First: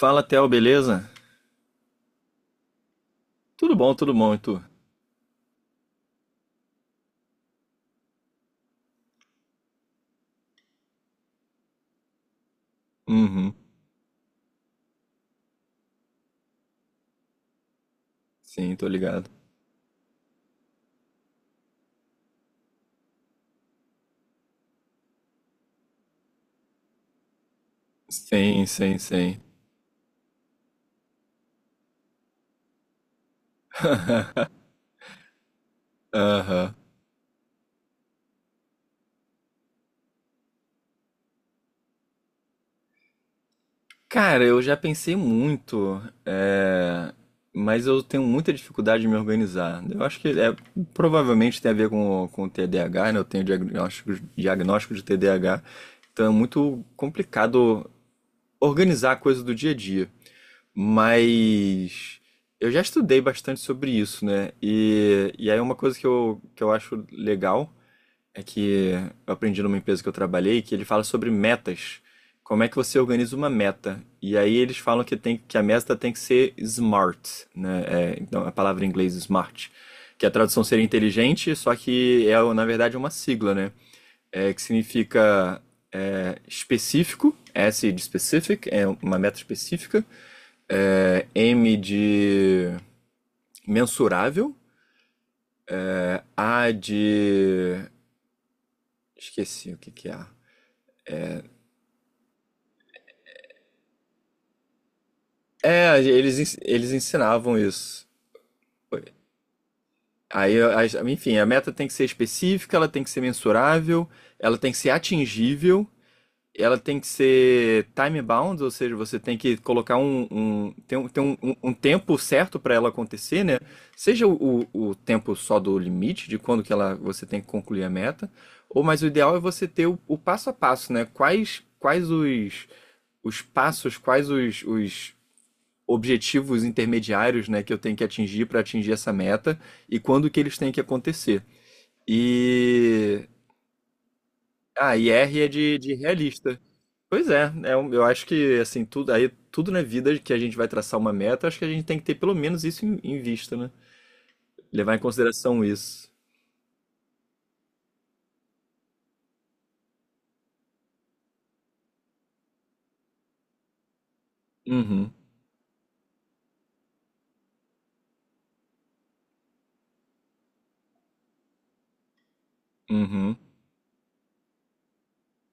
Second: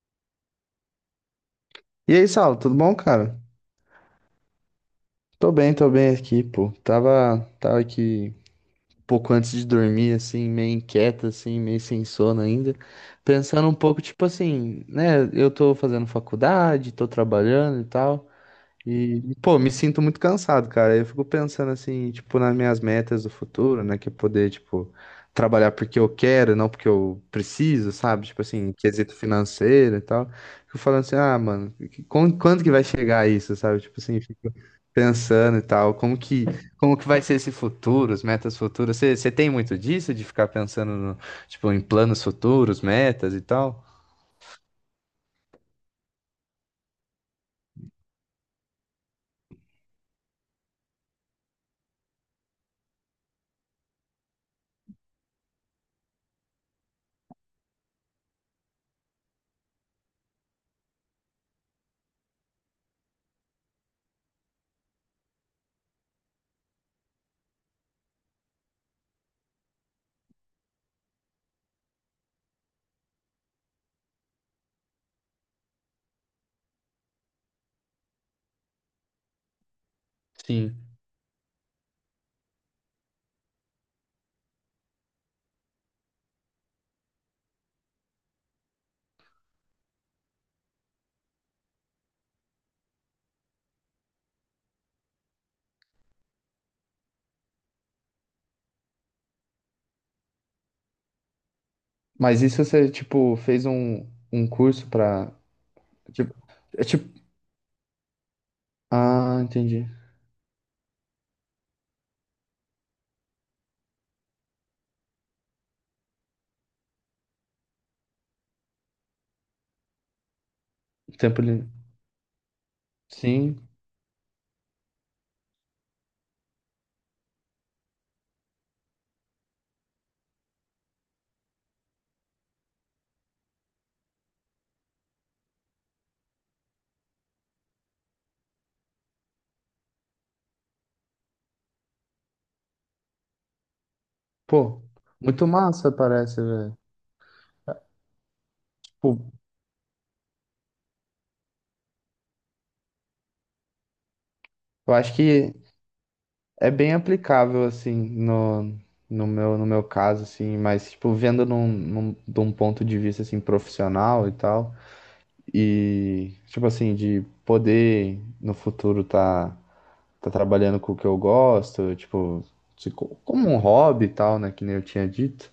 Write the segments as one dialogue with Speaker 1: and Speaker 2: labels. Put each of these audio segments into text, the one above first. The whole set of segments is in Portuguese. Speaker 1: Fala, Theo, beleza?
Speaker 2: E aí, Saulo, tudo bom, cara?
Speaker 1: Tudo bom, e tu?
Speaker 2: Tô bem aqui, pô. Tava aqui um pouco antes de dormir, assim, meio inquieto, assim, meio sem sono ainda.
Speaker 1: Uhum.
Speaker 2: Pensando um pouco, tipo assim, né? Eu tô fazendo faculdade, tô trabalhando e tal.
Speaker 1: Sim, tô ligado.
Speaker 2: E, pô, me sinto muito cansado, cara. Eu fico pensando, assim, tipo, nas minhas metas do futuro, né? Que é poder, tipo, trabalhar porque eu quero, não porque eu preciso, sabe? Tipo
Speaker 1: Sim,
Speaker 2: assim,
Speaker 1: sim,
Speaker 2: quesito
Speaker 1: sim.
Speaker 2: financeiro e tal. Fico falando assim, ah, mano, quando que vai chegar isso, sabe? Tipo assim, pensando e tal, como que,
Speaker 1: Aham.
Speaker 2: como que vai ser esse futuro, as metas futuras? Você tem muito disso, de ficar pensando no, tipo, em planos futuros, metas e tal?
Speaker 1: Cara, eu já pensei muito, é, mas eu tenho muita dificuldade de me organizar. Eu acho que provavelmente tem a ver com o TDAH, né? Eu tenho diagnóstico de TDAH, então é muito complicado organizar a coisa do dia a dia. Mas eu já estudei bastante sobre isso, né? E aí uma coisa que eu acho legal é que eu aprendi numa empresa que eu trabalhei que ele fala sobre metas. Como é que você organiza uma meta? E aí eles falam que a meta tem que ser smart, né? Então a palavra em inglês smart, que a tradução seria
Speaker 2: Sim.
Speaker 1: inteligente, só que na verdade é uma sigla, né? Que significa específico, S de specific, é uma meta específica, M de mensurável, A de. Esqueci o que que é.
Speaker 2: Mas isso você, tipo, fez um curso pra.
Speaker 1: É,
Speaker 2: Tipo,
Speaker 1: eles, ens-
Speaker 2: é
Speaker 1: eles
Speaker 2: tipo.
Speaker 1: ensinavam isso.
Speaker 2: Ah, entendi.
Speaker 1: Aí, enfim, a meta tem que ser específica, ela tem que ser mensurável, ela tem que ser atingível. Ela tem que ser time bound, ou seja, você tem que colocar um, um, tem um, tem um,
Speaker 2: Tempo
Speaker 1: um
Speaker 2: livre.
Speaker 1: um tempo certo para ela acontecer, né?
Speaker 2: Sim.
Speaker 1: Seja o tempo só do limite, de quando que você tem que concluir a meta, ou mas o ideal é você ter o passo a passo, né? Quais os passos, quais os objetivos intermediários, né, que eu tenho que atingir para atingir essa meta e quando que eles têm que acontecer. E.
Speaker 2: Pô,
Speaker 1: Ah, e R
Speaker 2: muito
Speaker 1: é de,
Speaker 2: massa
Speaker 1: de
Speaker 2: parece,
Speaker 1: realista.
Speaker 2: velho.
Speaker 1: Pois é, eu acho que assim,
Speaker 2: Tipo,
Speaker 1: tudo na vida que a gente vai traçar uma meta, acho que a gente tem que ter pelo menos isso em vista, né?
Speaker 2: eu
Speaker 1: Levar em
Speaker 2: acho que
Speaker 1: consideração isso.
Speaker 2: é bem aplicável, assim, no meu caso, assim, mas, tipo, vendo de um ponto de vista, assim, profissional e tal.
Speaker 1: Uhum,
Speaker 2: E, tipo assim, de poder no futuro tá trabalhando com o que eu gosto, tipo, se co-
Speaker 1: uhum,
Speaker 2: como um hobby e tal, né? Que nem eu tinha dito.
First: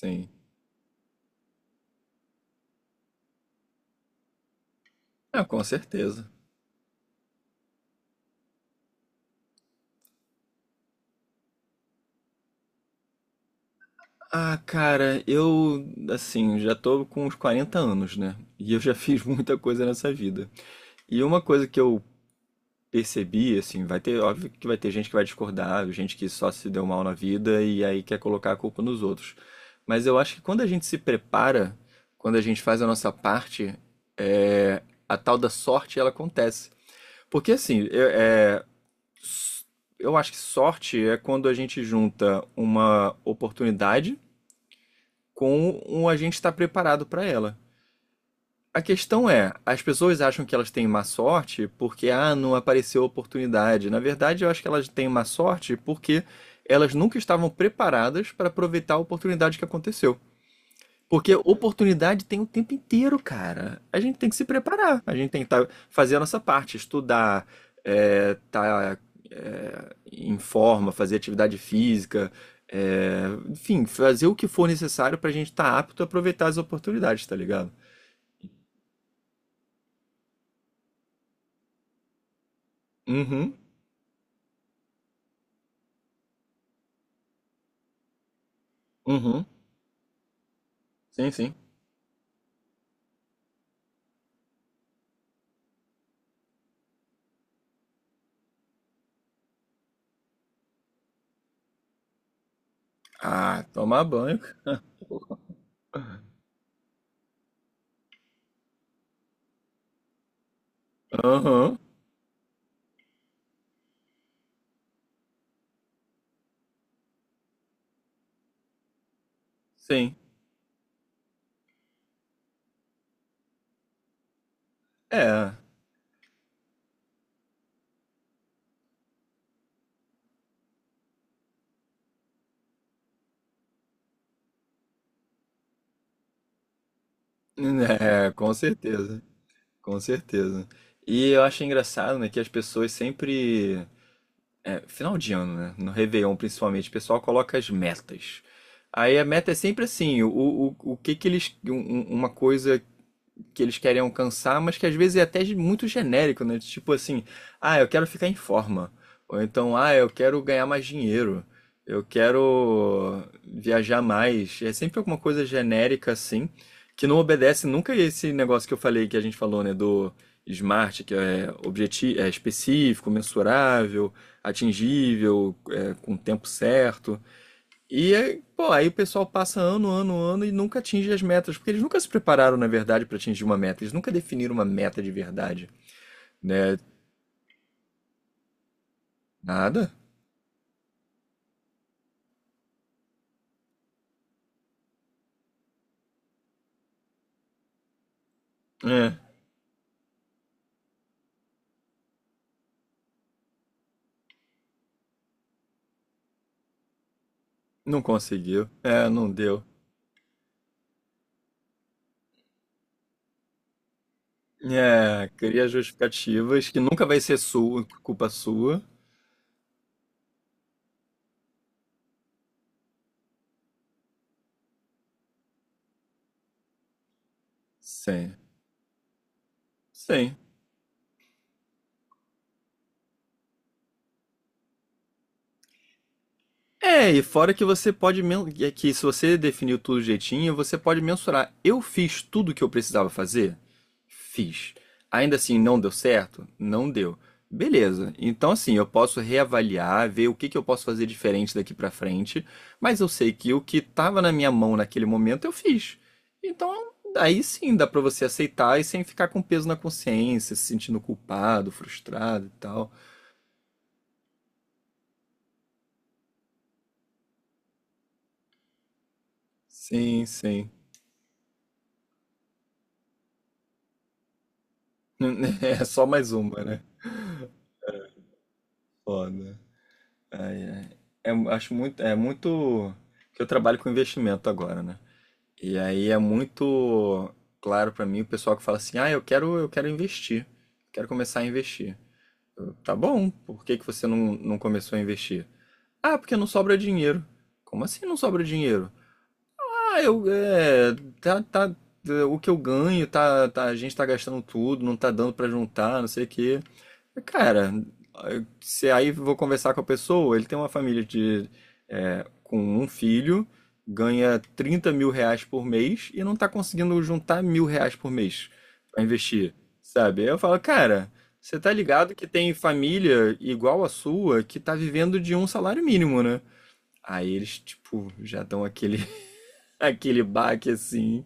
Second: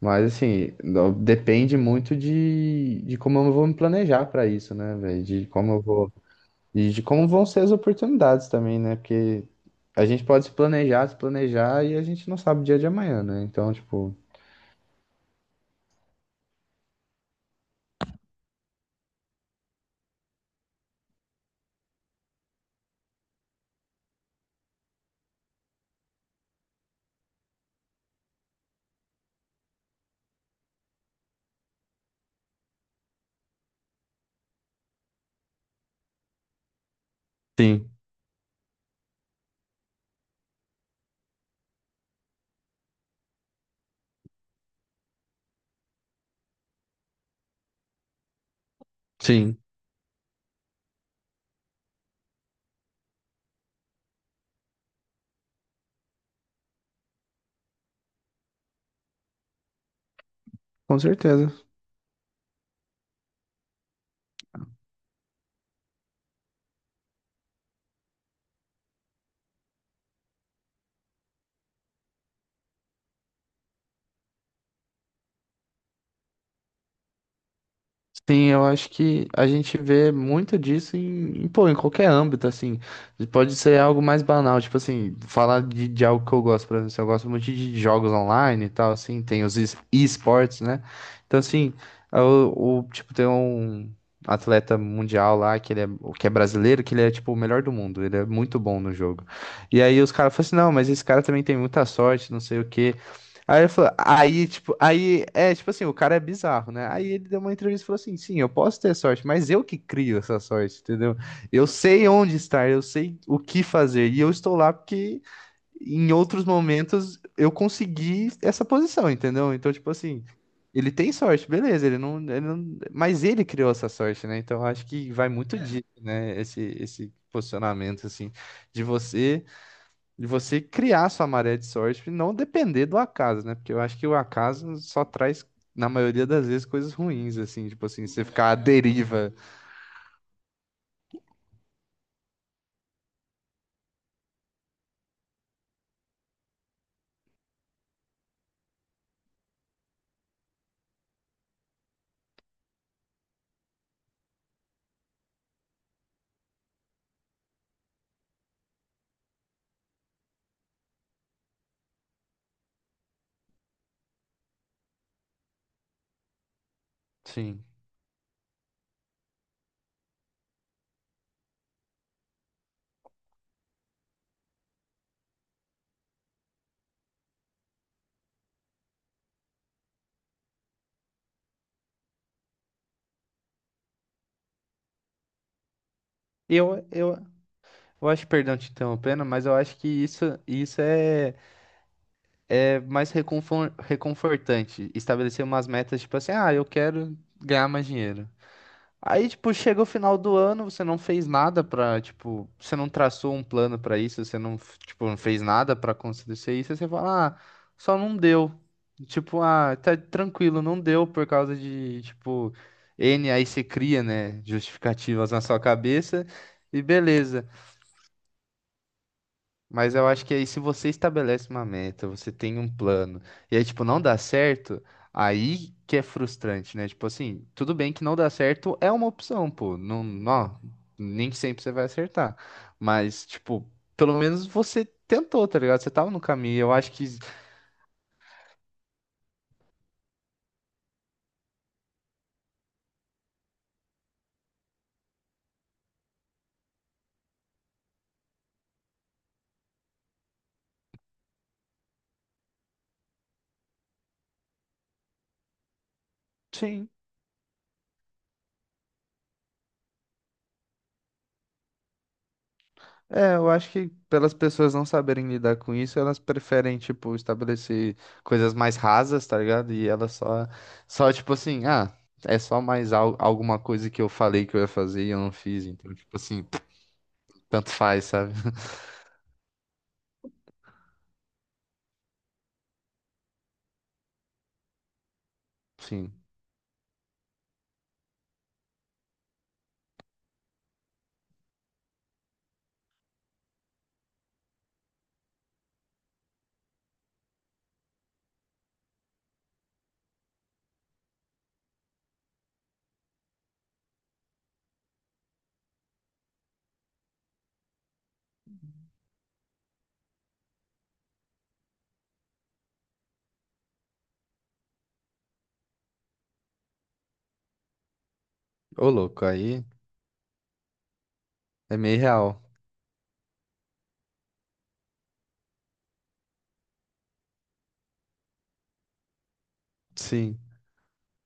Speaker 2: Mas, assim, depende muito de como eu vou me planejar pra isso, né, velho?
Speaker 1: Ah,
Speaker 2: De
Speaker 1: com
Speaker 2: como eu vou.
Speaker 1: certeza.
Speaker 2: E de como vão ser as oportunidades também, né? Porque a gente pode se planejar, se planejar e a gente não sabe o dia de amanhã, né? Então, tipo.
Speaker 1: Ah, cara, eu assim, já tô com uns 40 anos, né? E eu já fiz muita coisa nessa vida. E uma coisa que eu percebi, assim, vai ter, óbvio que vai ter gente que vai discordar, gente que só se deu mal na vida e aí quer colocar a culpa nos outros. Mas eu acho que quando a gente se prepara, quando a gente faz a nossa parte, é, a tal da sorte ela acontece. Porque assim,
Speaker 2: Sim,
Speaker 1: eu acho que sorte é quando a gente junta uma oportunidade com um a gente estar preparado para ela. A questão é,
Speaker 2: sim.
Speaker 1: as pessoas acham que elas têm má sorte porque, ah, não apareceu oportunidade. Na verdade, eu acho que elas têm má sorte porque elas nunca estavam preparadas para aproveitar a oportunidade que aconteceu.
Speaker 2: Com
Speaker 1: Porque
Speaker 2: certeza.
Speaker 1: oportunidade tem o tempo inteiro, cara. A gente tem que se preparar, a gente tem que tá, fazer a nossa parte, estudar, tá em forma, fazer atividade física, é, enfim, fazer o que for necessário para a gente estar apto a aproveitar as oportunidades, tá ligado?
Speaker 2: Sim, eu acho que a gente vê muito disso em, pô, em qualquer âmbito, assim.
Speaker 1: Uhum,
Speaker 2: Pode ser algo mais banal, tipo assim, falar de algo que eu gosto, por exemplo, eu gosto muito de jogos online e tal, assim, tem
Speaker 1: uhum.
Speaker 2: os e-sports, né?
Speaker 1: Sim,
Speaker 2: Então,
Speaker 1: sim.
Speaker 2: assim, tipo, tem um atleta mundial lá, que ele é, o que é brasileiro, que ele é, tipo, o melhor do mundo, ele é muito bom no jogo. E aí os caras falam assim, não, mas esse cara também tem muita sorte, não sei o quê. Aí
Speaker 1: Ah,
Speaker 2: ele falou,
Speaker 1: tomar banho.
Speaker 2: aí, tipo, aí, tipo assim, o cara é bizarro, né? Aí ele deu uma entrevista e falou assim: sim, eu posso ter sorte, mas eu que crio essa sorte, entendeu? Eu
Speaker 1: Aham,
Speaker 2: sei onde estar, eu sei o que fazer, e eu estou lá porque em outros momentos eu consegui essa posição, entendeu? Então, tipo
Speaker 1: sim.
Speaker 2: assim, ele tem sorte, beleza, ele não, mas ele criou essa sorte, né? Então, eu acho que vai
Speaker 1: É,
Speaker 2: muito disso, né? Esse posicionamento, assim, de você criar sua maré de sorte e não depender do acaso, né? Porque eu acho que o acaso só traz, na maioria das vezes, coisas ruins, assim, tipo assim, você
Speaker 1: é,
Speaker 2: ficar
Speaker 1: com
Speaker 2: à
Speaker 1: certeza,
Speaker 2: deriva.
Speaker 1: com certeza. E eu acho engraçado, né, que as pessoas sempre, final de ano, né, no Réveillon principalmente, o pessoal coloca as metas. Aí a meta é sempre assim, o que que eles, um- um- uma coisa que eles querem alcançar, mas que às vezes é até muito genérico, né? Tipo assim, ah, eu quero ficar em forma. Ou então, ah, eu quero ganhar mais dinheiro. Eu quero viajar mais. É sempre alguma coisa genérica assim, que não
Speaker 2: Sim.
Speaker 1: obedece nunca esse negócio que eu falei, que a gente falou, né, do SMART, que é objetivo, é específico, mensurável, atingível, com o tempo certo. E aí, pô, aí o pessoal passa ano, ano, ano e nunca atinge as metas, porque eles nunca se prepararam, na verdade, para atingir uma meta. Eles nunca definiram uma meta de verdade, né?
Speaker 2: Eu, eu, eu acho, perdão te interrompendo, mas eu acho que
Speaker 1: Nada?
Speaker 2: isso é mais reconfortante. Estabelecer umas metas, tipo assim, ah, eu quero ganhar mais dinheiro.
Speaker 1: É,
Speaker 2: Aí, tipo, chega o final do ano, você não fez nada pra, tipo, você não traçou um plano pra isso, você não, tipo, não fez nada pra acontecer isso, aí você fala, ah, só
Speaker 1: não
Speaker 2: não deu.
Speaker 1: conseguiu. É, não
Speaker 2: Tipo,
Speaker 1: deu.
Speaker 2: ah, tá tranquilo, não deu por causa de, tipo, aí você cria, né,
Speaker 1: É,
Speaker 2: justificativas na sua
Speaker 1: cria
Speaker 2: cabeça
Speaker 1: justificativas que
Speaker 2: e
Speaker 1: nunca vai ser
Speaker 2: beleza.
Speaker 1: sua, culpa sua.
Speaker 2: Mas eu acho que aí se você estabelece uma meta, você tem um plano, e aí, tipo, não dá certo, aí que é frustrante, né? Tipo assim, tudo bem que não dá
Speaker 1: Sim.
Speaker 2: certo é uma opção, pô. Não,
Speaker 1: Sim.
Speaker 2: não, nem sempre você vai acertar. Mas, tipo, pelo menos você tentou, tá ligado? Você tava no caminho. Eu acho que
Speaker 1: E fora que é que se você definiu tudo jeitinho, você pode mensurar. Eu fiz tudo o que eu precisava fazer? Fiz. Ainda assim, não deu certo? Não deu. Beleza. Então, assim, eu posso reavaliar, ver o que que eu posso fazer diferente daqui pra frente, mas eu sei que o que estava na minha mão naquele momento eu fiz. Então,
Speaker 2: sim,
Speaker 1: aí sim dá pra você aceitar e sem ficar com peso na consciência, se sentindo culpado, frustrado e tal.
Speaker 2: é, eu acho que pelas pessoas não saberem lidar com isso, elas preferem, tipo, estabelecer coisas mais rasas, tá ligado? E elas
Speaker 1: Sim,
Speaker 2: só,
Speaker 1: sim.
Speaker 2: só tipo assim, ah, é só mais al alguma coisa que eu falei que eu ia fazer e eu não fiz,
Speaker 1: É
Speaker 2: então,
Speaker 1: só
Speaker 2: tipo
Speaker 1: mais
Speaker 2: assim,
Speaker 1: uma, né?
Speaker 2: tanto faz, sabe?
Speaker 1: Foda. Ai, ai. É muito que eu trabalho com investimento agora, né? E aí
Speaker 2: Sim.
Speaker 1: é muito claro pra mim o pessoal que fala assim: "Ah, eu quero investir. Quero começar a investir". Eu, tá bom. Por que que você não, não começou a investir? Ah, porque não sobra dinheiro. Como assim não sobra dinheiro? Ah, eu é, tá, tá, o que eu ganho tá, tá- a gente tá gastando tudo, não tá dando pra juntar, não sei o quê. Cara, se aí vou conversar com a pessoa, ele tem uma família com um filho, ganha 30.000 reais por mês e não tá conseguindo juntar mil reais por mês
Speaker 2: Ô,
Speaker 1: pra
Speaker 2: louco,
Speaker 1: investir,
Speaker 2: aí
Speaker 1: sabe? Aí eu falo, cara, você tá
Speaker 2: é meio
Speaker 1: ligado que
Speaker 2: real.
Speaker 1: tem família igual a sua que tá vivendo de um salário mínimo, né? Aí eles, tipo, já dão aquele
Speaker 2: Sim,
Speaker 1: baque assim,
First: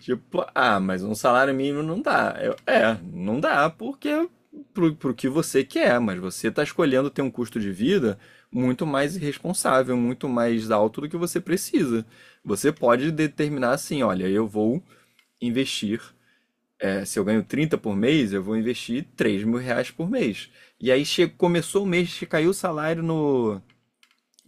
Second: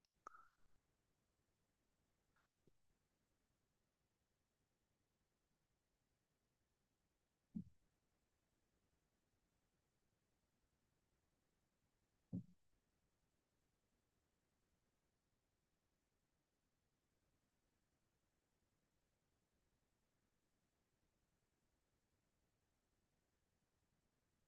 Speaker 1: tipo, ah, mas um salário mínimo não dá. Eu, não dá porque pro que você quer, mas você está escolhendo ter um custo de vida muito mais irresponsável, muito mais alto do que você precisa. Você pode determinar assim, olha, eu vou investir, se eu ganho 30 por mês, eu vou investir 3.000 reais por mês. E aí começou o mês que caiu o salário no,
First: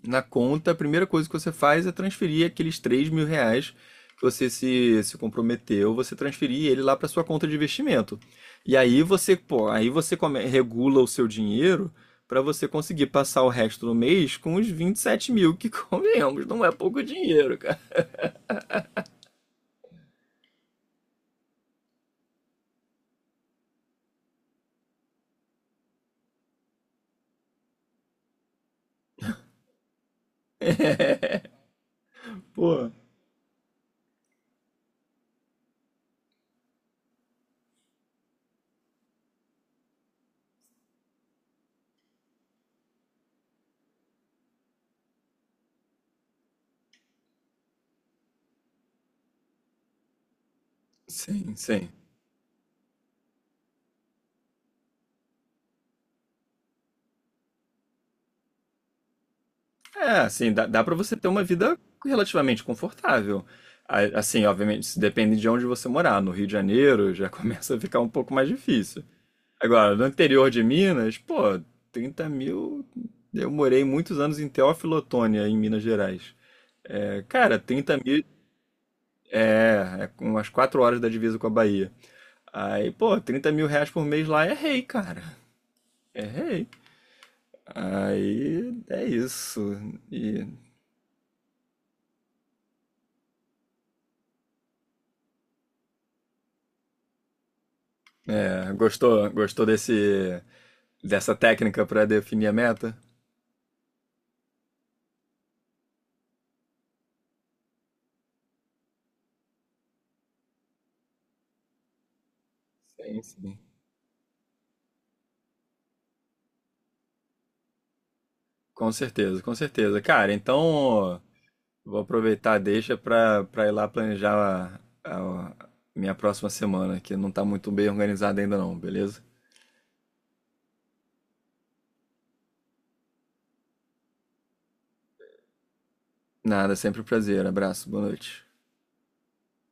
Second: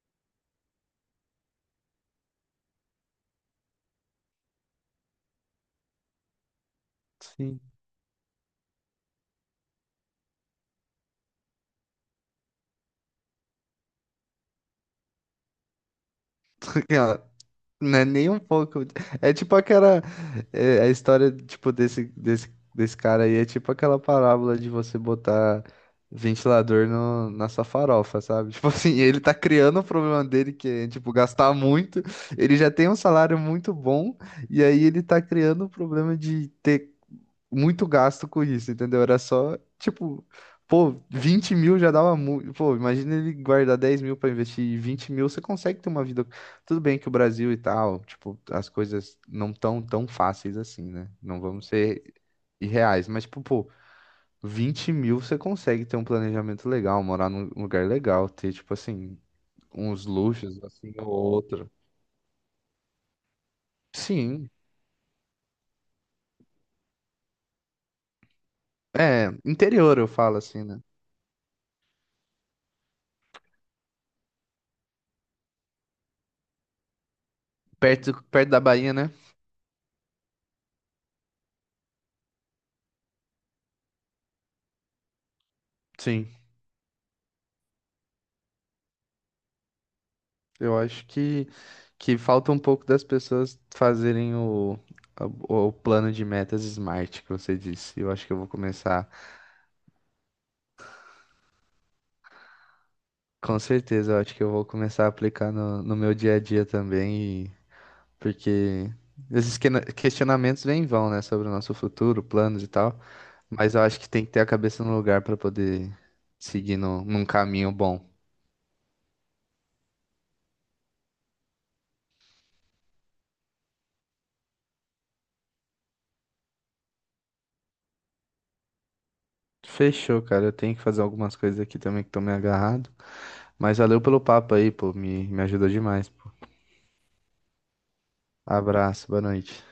Speaker 1: na conta, a primeira coisa que você faz é transferir aqueles 3.000 reais que você se comprometeu, você transferir ele lá para sua conta de
Speaker 2: sim.
Speaker 1: investimento. E aí você, pô, aí você regula o seu dinheiro para você conseguir passar o resto do mês com os 27.000, que convenhamos, não é pouco dinheiro, cara.
Speaker 2: Não é nem um pouco. É tipo aquela. A história, tipo, desse cara aí é tipo aquela parábola de você botar ventilador no, na sua farofa, sabe? Tipo assim, ele tá criando o problema dele, que é, tipo, gastar muito. Ele já tem
Speaker 1: Pô,
Speaker 2: um salário muito bom, e aí ele tá criando o problema de ter muito gasto com isso, entendeu? Era só, tipo, pô, 20 mil já dava muito. Pô, imagina ele guardar 10 mil pra investir e 20 mil, você consegue ter uma vida. Tudo bem que o Brasil e tal, tipo, as coisas não tão tão fáceis assim, né? Não
Speaker 1: sim,
Speaker 2: vamos
Speaker 1: sim.
Speaker 2: ser irreais, mas, tipo, pô, 20 mil você consegue ter um planejamento legal, morar num lugar legal, ter, tipo, assim, uns
Speaker 1: É, assim,
Speaker 2: luxos,
Speaker 1: dá
Speaker 2: assim,
Speaker 1: para
Speaker 2: ou
Speaker 1: você ter uma
Speaker 2: outro.
Speaker 1: vida relativamente confortável. Assim,
Speaker 2: Sim,
Speaker 1: obviamente, isso depende de onde você morar. No Rio de Janeiro já começa a ficar um pouco mais difícil.
Speaker 2: é,
Speaker 1: Agora,
Speaker 2: interior
Speaker 1: no
Speaker 2: eu falo
Speaker 1: interior de
Speaker 2: assim, né?
Speaker 1: Minas, pô, 30.000. Eu morei muitos anos em Teófilo Otoni em Minas Gerais. É, cara, trinta
Speaker 2: Perto,
Speaker 1: mil
Speaker 2: perto da Bahia, né?
Speaker 1: É umas 4 horas da divisa com a Bahia. Aí, pô, 30.000 reais por mês lá é rei, cara. É
Speaker 2: Sim,
Speaker 1: rei. Aí é isso. E,
Speaker 2: eu acho que falta um pouco das pessoas fazerem o plano de metas smart que você disse. Eu acho que eu vou
Speaker 1: é,
Speaker 2: começar.
Speaker 1: gostou, gostou dessa técnica para definir a meta?
Speaker 2: Com certeza, eu acho que eu vou começar a aplicar no meu dia a dia também, porque esses questionamentos vêm e vão, né, sobre o nosso futuro, planos e tal,
Speaker 1: Sim, sim.
Speaker 2: mas eu acho que tem que ter a cabeça no lugar para poder seguir no, num caminho bom.
Speaker 1: Com certeza, com certeza. Cara, então vou aproveitar deixa para ir lá planejar a minha próxima semana, que não tá muito bem organizada ainda não, beleza?
Speaker 2: Fechou, cara, eu tenho que fazer algumas coisas aqui também que estão me agarrado, mas valeu pelo papo aí, pô, me ajudou demais.
Speaker 1: Nada, sempre um prazer. Abraço, boa noite.
Speaker 2: Abraço, boa noite.